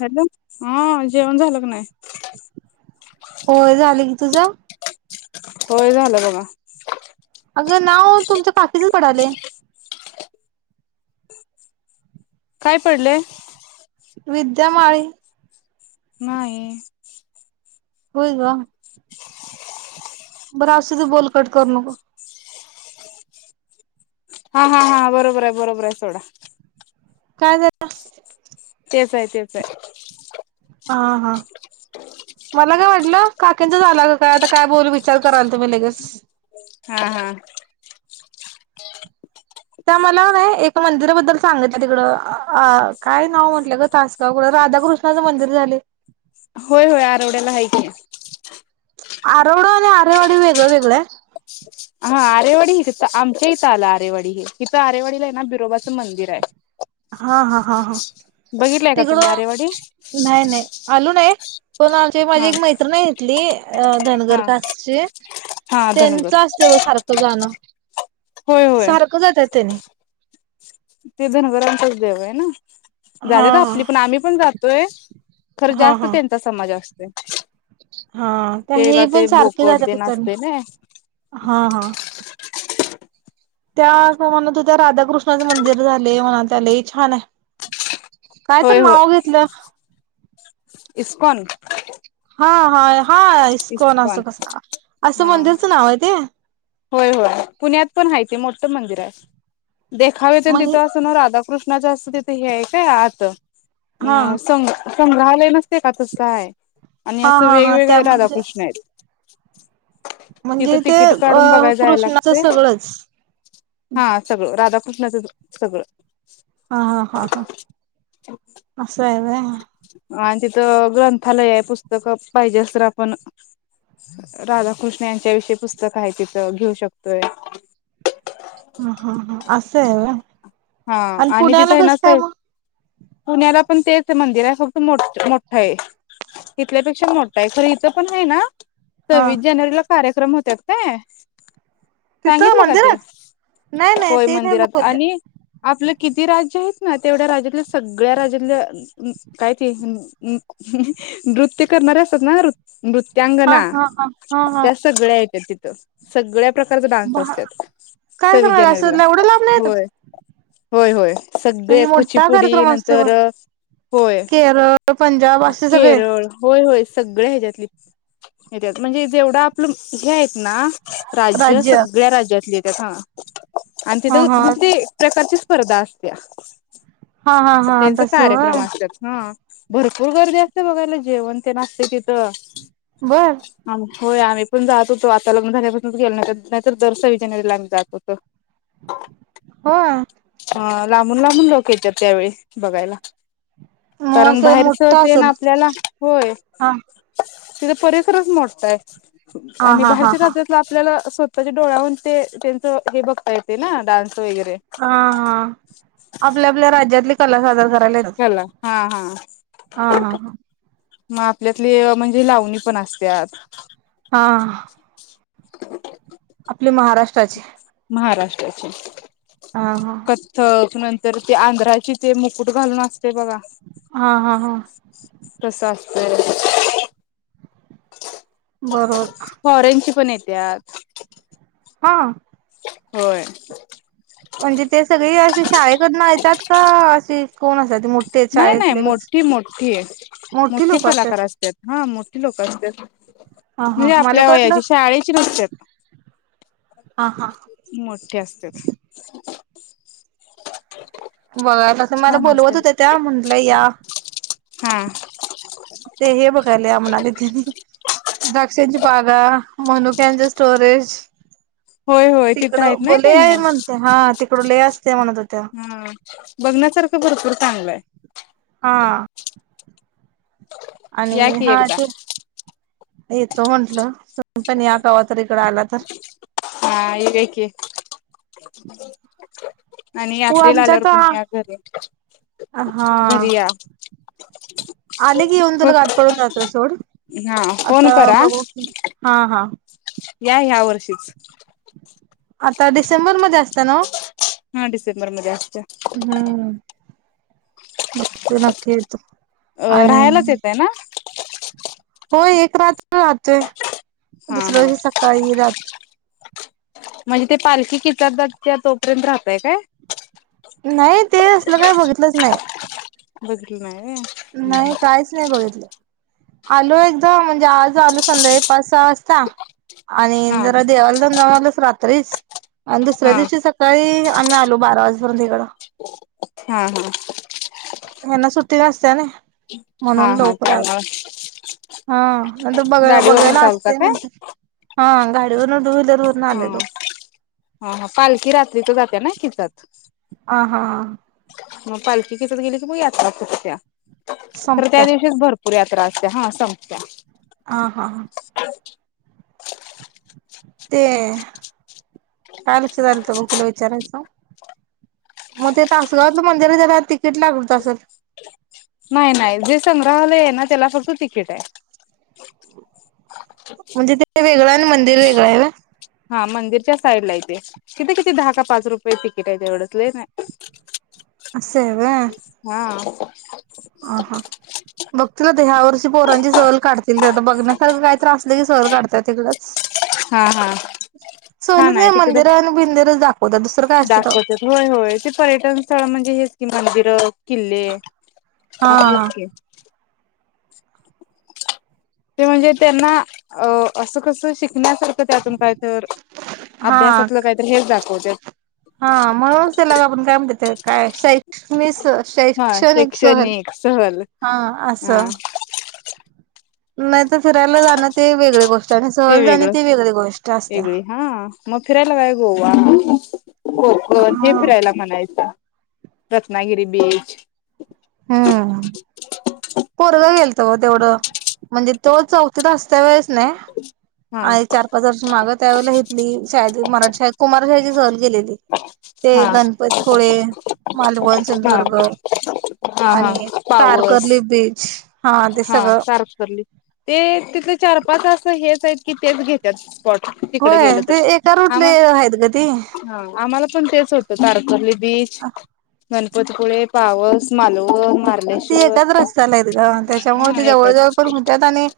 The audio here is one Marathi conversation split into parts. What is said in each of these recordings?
हॅलो आं जेवन झालका नाय? होय झालकी तुझं? होय झालं बगा. अगं नाव तुमच्या काकीच पडालय. काय पडलय? विद्यामाळी. नाही. होय ग बर असु दे बोल कट करु नको. हा हा हा बरोबर हाय बरोबर हाय सोडा काय झालं? तेच हाय तेच हाय. हा हां मला काय वाटलं काकंचा आला का काय आता काय बोल विचार करालतो मी लगेच, हा हां त्या मला नाही एका मंदिराबद्दल सांगितलं तिकडं काय नाव म्हटलं ग तासगावकडं रा राधाकृष्णाचं मंदिर झालय होय होय आरवड्याला आहे की आरवड आणि आरेवाडी वेगळ वेगळं हाय. हा आरेवाडी ह तिथं आमच्या इथं आलं आरेवाडी हित आरेवाडीला आहे ना बिरोबाचं मंदिर हाय. हा हा हा हा का तुम्ही तिकडं आरेवाडी नाही नाही आलो नाही. पण आमची माझी हा एक मैत्रिण हाय तिथली धनगर हा कास्टची. हा त्यांच धनगर असतय बघ सारखं जाणं होय होय सारखं जात्यात तेनी. ते धनगरांचच देव आहे ना, हा जात्यात आपली पण आम्ही पण जातोय. खरं हा जास्त हा त्यांचा समाज असतोय. हा तर हे तेला ते पण सारखे बोकड ते जात्यात उच नाचते ना हा हां त्या काकू म्हनत होत्या राधाकृष्णाचं मंदिर झालय म्हनालत्या लय छान हाय. होय, होय. इस्कॉन हा हा हा इस्कोन इस्कॉन असं कसं आसं हा मंदिरचं नाव हाय ते? होय होय पुण्यात पण आहे ते मोठं मंदिर हाय. देखावे तेन म्हणजे तिथं अस ना राधाकृष्ण च असं तिथे हे हाय काय आत अ हा सं संग्रालय नसते का तसयं आणि हा आसं हा हा त्या वेगवेगळं म्हणजे राधाकृष्ण आहेत. [inaudible] तिथं म्हणजे ते तिकीट अ काढून बघाय जायला कृष्णाचं लागते सगळंच. कृष्णाचं सगळं हा हा हा आसं हाय होय हे आणि तिथं अं ग्रंथालय हाय पुस्तकं पाहिजेस तर आपण राधाकृष्ण यांच्या विषयी पुस्तक आहे तिथं घेऊ शकतोय. हा हा हा असं हाय व्हय. हा आणि तिथं पुण्याला आहे कसं काय नसतय. मग पुण्याला पण तेच मंदिर हाय. फक्त मोठ मोठं आहे. इथल्यापेक्षा मोठं आहे, खर इथं पण आहे ना हा सव्वीस जानेवारीला कार्यक्रम होत्यात काय? तिथं सांगितलं का ते? मंदिरात नाही नाही होय, ते नाही मंदिरात बोलल्या आणि आपलं किती राज्य आहेत ना तेवढ्या राज्यातल्या सगळ्या राज्यातल्या काय ते नृत्य करणारे असतात ना नृत हा त्यांगणा हा हा हा हा त्या सगळ्या येत्यात तिथं सगळ्या प्रकारच डान्स भा असत्यात काय सव्वीस सांगायला जानेवारीला असं एवढं लांब नाही होय येतात होय होय. सगळे म्हणजे मोठा कुचीपुडी कार्यक्रम असतो नंतर, पण होय, केरळ पंजाब असे सगळे केरळ होय होय. सगळ्या ह्याच्यातली येत्यात, म्हणजे जेवढं आपलं हे हाईत ना राज्यं राज्य सगळ्या राज्यातली येत्यात हा आणि हा तिथं हा ते प्रकारची स्पर्धा असत्या. हा हा हा त्यांच तस कार्यक्रम होय असत्यात हां भरपूर गर्दी असते बघायला जेवण ते आसते तिथं. बरं आम होय आम्ही पण जात होतो, आता लग्न झाल्यापासूनच गेलो नाही तर दर सव्वीस जानेवारीला आम्ही जात होतो. [inaudible] वा ह लांबून- लांबून लोक येतात त्यावेळी बघायला. मग कारण असं बाहेरच मोठा ते ना असेल आपल्याला होय. हा तिथ परिसरच मोठ आहे हा आणि हा हा बाहेरच्या हा राज्यात आपल्याला स्वः त्याच्या डोळ्याहून ते त्यांचं हे बघता येते ना डान्स वगैरे. हां हा आपल्या आपल्या राज्यातली कला सादर कर हा ना हा हा हा हा हा मग आपल्यातले म्हणजे लावणी पण असत्यात. हां आपले महाराष्ट्राचे. महाराष्ट्राचे हा कथक तर ते आंध्राची ते मुकुट घालून असते बघा हा हा हा तस अस हम् [inaudible] बरोबर फॉरेनची पण येत्यात. हां होय म्हणजे ते सगळे अशी शाळेकडनं येतात का असे कोण असात नाही- नाही मोठी -मोठी मोठी लोक असतात कलाकार असत हा मोठी लोक असतात. हा हा म्हणजे मला आपल्या कटलं वयाची शाळेची नसतात. मोठे असत्यात. बघा तस मला छान बोलवत होत त्या म्हंटलं या. हम्म ते हे बघायले म्हणालेत. द्राक्षाच्या बागा मनुक्यांचा स्टोरेज. होय होय तिथं तिकडं आहेत ना गेले त्याने आहे म्हणते हा तिकड लय अस हा बघण्यासारखं भरपूर चांगलंय हा आणि की हा एकदा ते येतो म्हंटलं. तुम्ही पण या कावा तर इकड आला तर. ह [inaudible] आणि हो यात्रेला आमच्या आल्यावर कोणी या तर घरी- हा घरी या. आले की येऊन तुला फक्त गाठ पडून जातो सोड हा फोन आता करा बघू की हां हां या ह्या वर्षीच. आता डिसेंबरमध्ये असते नवं? हा डिसेंबर मध्ये असते. हम्म, मग बगतो नक्की येतो. अ, आणि राहायलाच येताय ना? हो, एक रात्र राहतोय. हा दुसऱ्या हा दिवशी सकाळी जातो. म्हणजे ते पालखी किचारदच्या तोपर्यंत राहतय काय? नाही, ते असलं काय बघितलंच नाही. बघितलं नाही. नाही, व्हय काहीच नाही बघितलं. आलो एकदा, म्हणजे आज आलो संध्याकाळी पाच सहा वाजता आणि हा जरा देवाला जाऊ जमालंस रात्रीच. आणि दुसऱ्या हा दिवशी सकाळी आम्ही आलो बारा वाजेपर्यंत इकडं. हा हा हेन्ना सुट्टी असते. चला म्हणून हा हा लवकरात. त्यामुळे हा, नंतर बघ गाडीवरून बघायला चालता असते, काय म्हण हा गाडीवरून टू व्हीलर. वरून हा, आलेलो हा, हा. पालखी रात्री तर जाते ना किचत ह, हा, हा. मग पालखी कथत गेली तर, मग यात्रा फूटत्या तर संपत्या त्या दिवशीच भरपूर यात्रा असतीय. हा संपत्या हा, हा. हा. ते काय लक्षात आलंत, बघ तुला विचारायचं? मग ते तासगावातलं मंदिर आहे, त्याला तिकीट लागत असल? नाही, नाही. जे संग्रहालय आहे ना, त्याला फक्त तिकीट आहे. म्हणजे ते वेगळं आणि मंदिर वेगळं आहे होय? हा, मंदिरच्या साईडला ते तिथे किती, दहा का पाच रुपये तिकिट आहे. एवढंच लय नाही [unintelligible] असं हा. अ, हा. बघतील ते. ह्या वर्षी पोरांची सहल काढतील ते. आता बघण्यासारखं काही असले की, सहल काढताय तिकडंच हा हा सहलीत काय मंदिर आणि बिंदीर दा दाखवत्यात. होय, होय. ते पर्यटन स्थळ, म्हणजे हेच की मंदि र. किल्ले असलंच हा की ते म्हणजे त्यांना असं कसं शिक शिकण्यासारखं, त्यातून काहीतर हा अभ्यासातलं काहीतरी, हेच दाखवतात. हा, म्हणूनच त्याला आपण काय म्हणत्यात ते काय, शैक्षणिस हा शैक्षणिक सहल शैक्षणिक सहल हा. असं म [unintelligible] नंतर फिरायला जाणं, ते वेगळी गोष्ट आणि ते सहल जाणे, वेगळं ती वेगळी गोष्ट असत्या. गवा [inaudible] कोकण हे हा. फिरायला म्हणायचा, रत्नागिरी बीच हम्म, पोरगं गेलं त तेवढं म्हणजे तो चौथीत असत्यावेळेस नाही, हा आणि चार पाच वर्ष मा माग त्यावेळेला येथली शाळेतली मराठीत शाळेत कुमारशाळेची सहल गेलेली होती. ते हा गणपतीपुळे, मालवण, हा सिंधुदुर्ग हा हा आणि पावस तारकर्ली बीच ते हा, सगळं तारकर्ली. ते तिथले चार पाच, असं हेच आहेत की तेच घेत्यात. त तिकडे होय गेल तर, ते एका रूटले आम्हा. आहेत ग ते हा, आम्हाला पण तेच होतं, तारकर्ली बीच, गणपतीपुळे, पावस मालवण, ती मारलेश्वर एकाच रस्त्याला आहेत ग त्याच्यामुळे ते जवळ जवळ पण होत्यात, आणि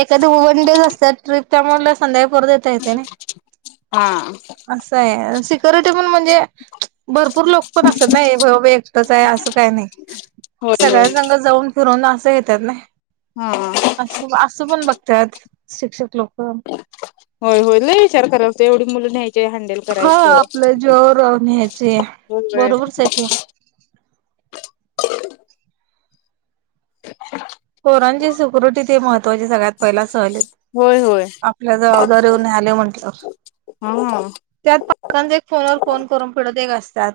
एखादी वन डेज असत्यात ट्रीपा मारल्या, संध्याकाळी करून येत्या येत्यानी. [unintelligible] हा. असं आहे सिक्युरिटी पण म्हणजे भरपूर लोक पण असतात ना नाही होय बाबा एकटंच आहे असं काही नाही होय होय सगळ्यांसग जाऊन फिरवून असं येतात ना हा असं असं पण बघतात शिक्षक लोक होय होय लय विचार करायत एवढी मुलं न्यायची ते हँडल हा करायचं आपलं जीवावर राहून न्यायचे होय. बरोबरच आहे की पोरांची सिक्युरिटी ते महत्वाची सगळ्यात पहिला सहलीत होय होय आपल्या जबाबदारीवर न्यायालयलो म्हटल्यावर हा त्यात पक्कांचा एक फोनवर फोन करून फिडत एक असतात.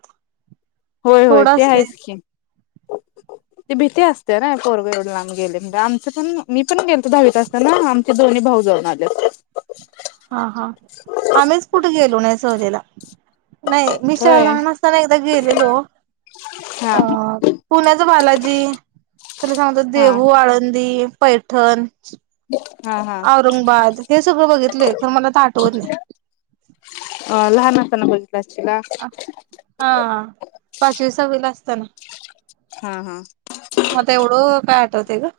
होय होय ते थोडासे आहेच की ते भीती असतें ना पोरगं एवढे लांब गेले म्हणे आमचं पण मी पण गेलो दहावीत असतं ना आमचे दोन्ही भावजया [unintelligible] हा हा आम्हीच कुठे गेलो नाही सहलीला. नाही मी शा होय लहान असताना एकदा गेलेलो हा अ पुण्याच बालाजी तुला सांगतो. हा देहू आळंदी पैठण हा हा औरंगाबाद हे सगळं बघितलंय खर मला तर आठवत नाही. अ लहान असताना बघित. अ हा पाचवी सहावी ला असताना. हा हा मग आता एवढं काय आठवतय गं.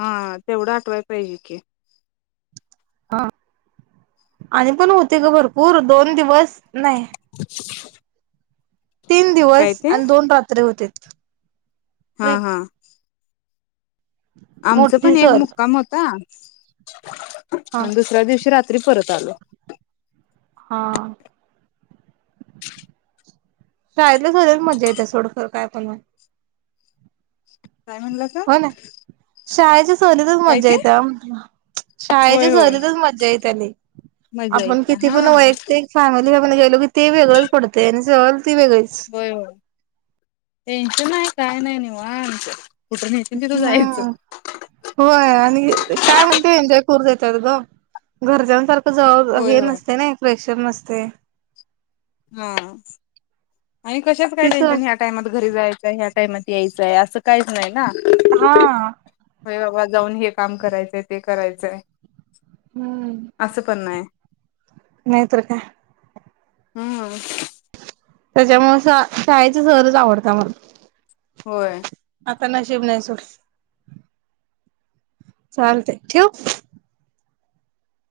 हा तेवढं आठवायला पाहिजे की. हा आणि पण होते ग भरपूर दोन दिवस नाही. [inaudible] तीन काय दिवस ते आणि दोन रात्री होतीत. हा -हा. आमचा मोठी पण एक सहल. मुक्काम होता. हा आणि दुसऱ्या दिवशी रात्री परत आलो. हा. शाळेतल्या सहलीला मज्जा येते सोड खरं काय पण म्हण. हो ना [unintelligible] शाळेच्या सवलीतच काय मज्जा ते येत्या म्हणलं. शाळेच्या होय होय सहलीतच मज्जा येत्या लयी आणि मजा आपण येत्या किती हा पण वैयक्तिक फॅमिली आपण गेलो. की ते वेगळच पडताय आणि सहल ती वेगळीच. होय होय टेन्शन नाही काय नाही निवांत. कुठं नेतील तिथं हा जायचं होय आणि काय म्हणते एन्जॉय करू देतात ग घरच्यांसारखं जव होय हे होय नसते ना फ्रेश. नसतंय. हा आणि कशाच काय तिस टेन्शन ह्या टाइमात घरी जायच. ह्या टाईमात यायचंय असं काहीच नाही ना. हा. होय बाबा जाऊन हे काम करायचंय ते करायचंय, असं पण नाही. नाही तर काय. हम्म. त्याच्यामुळे शाळेचा सहलच आवडत्या मला. होय. आता नशिब नाही सोड. चालतंय ठेवु?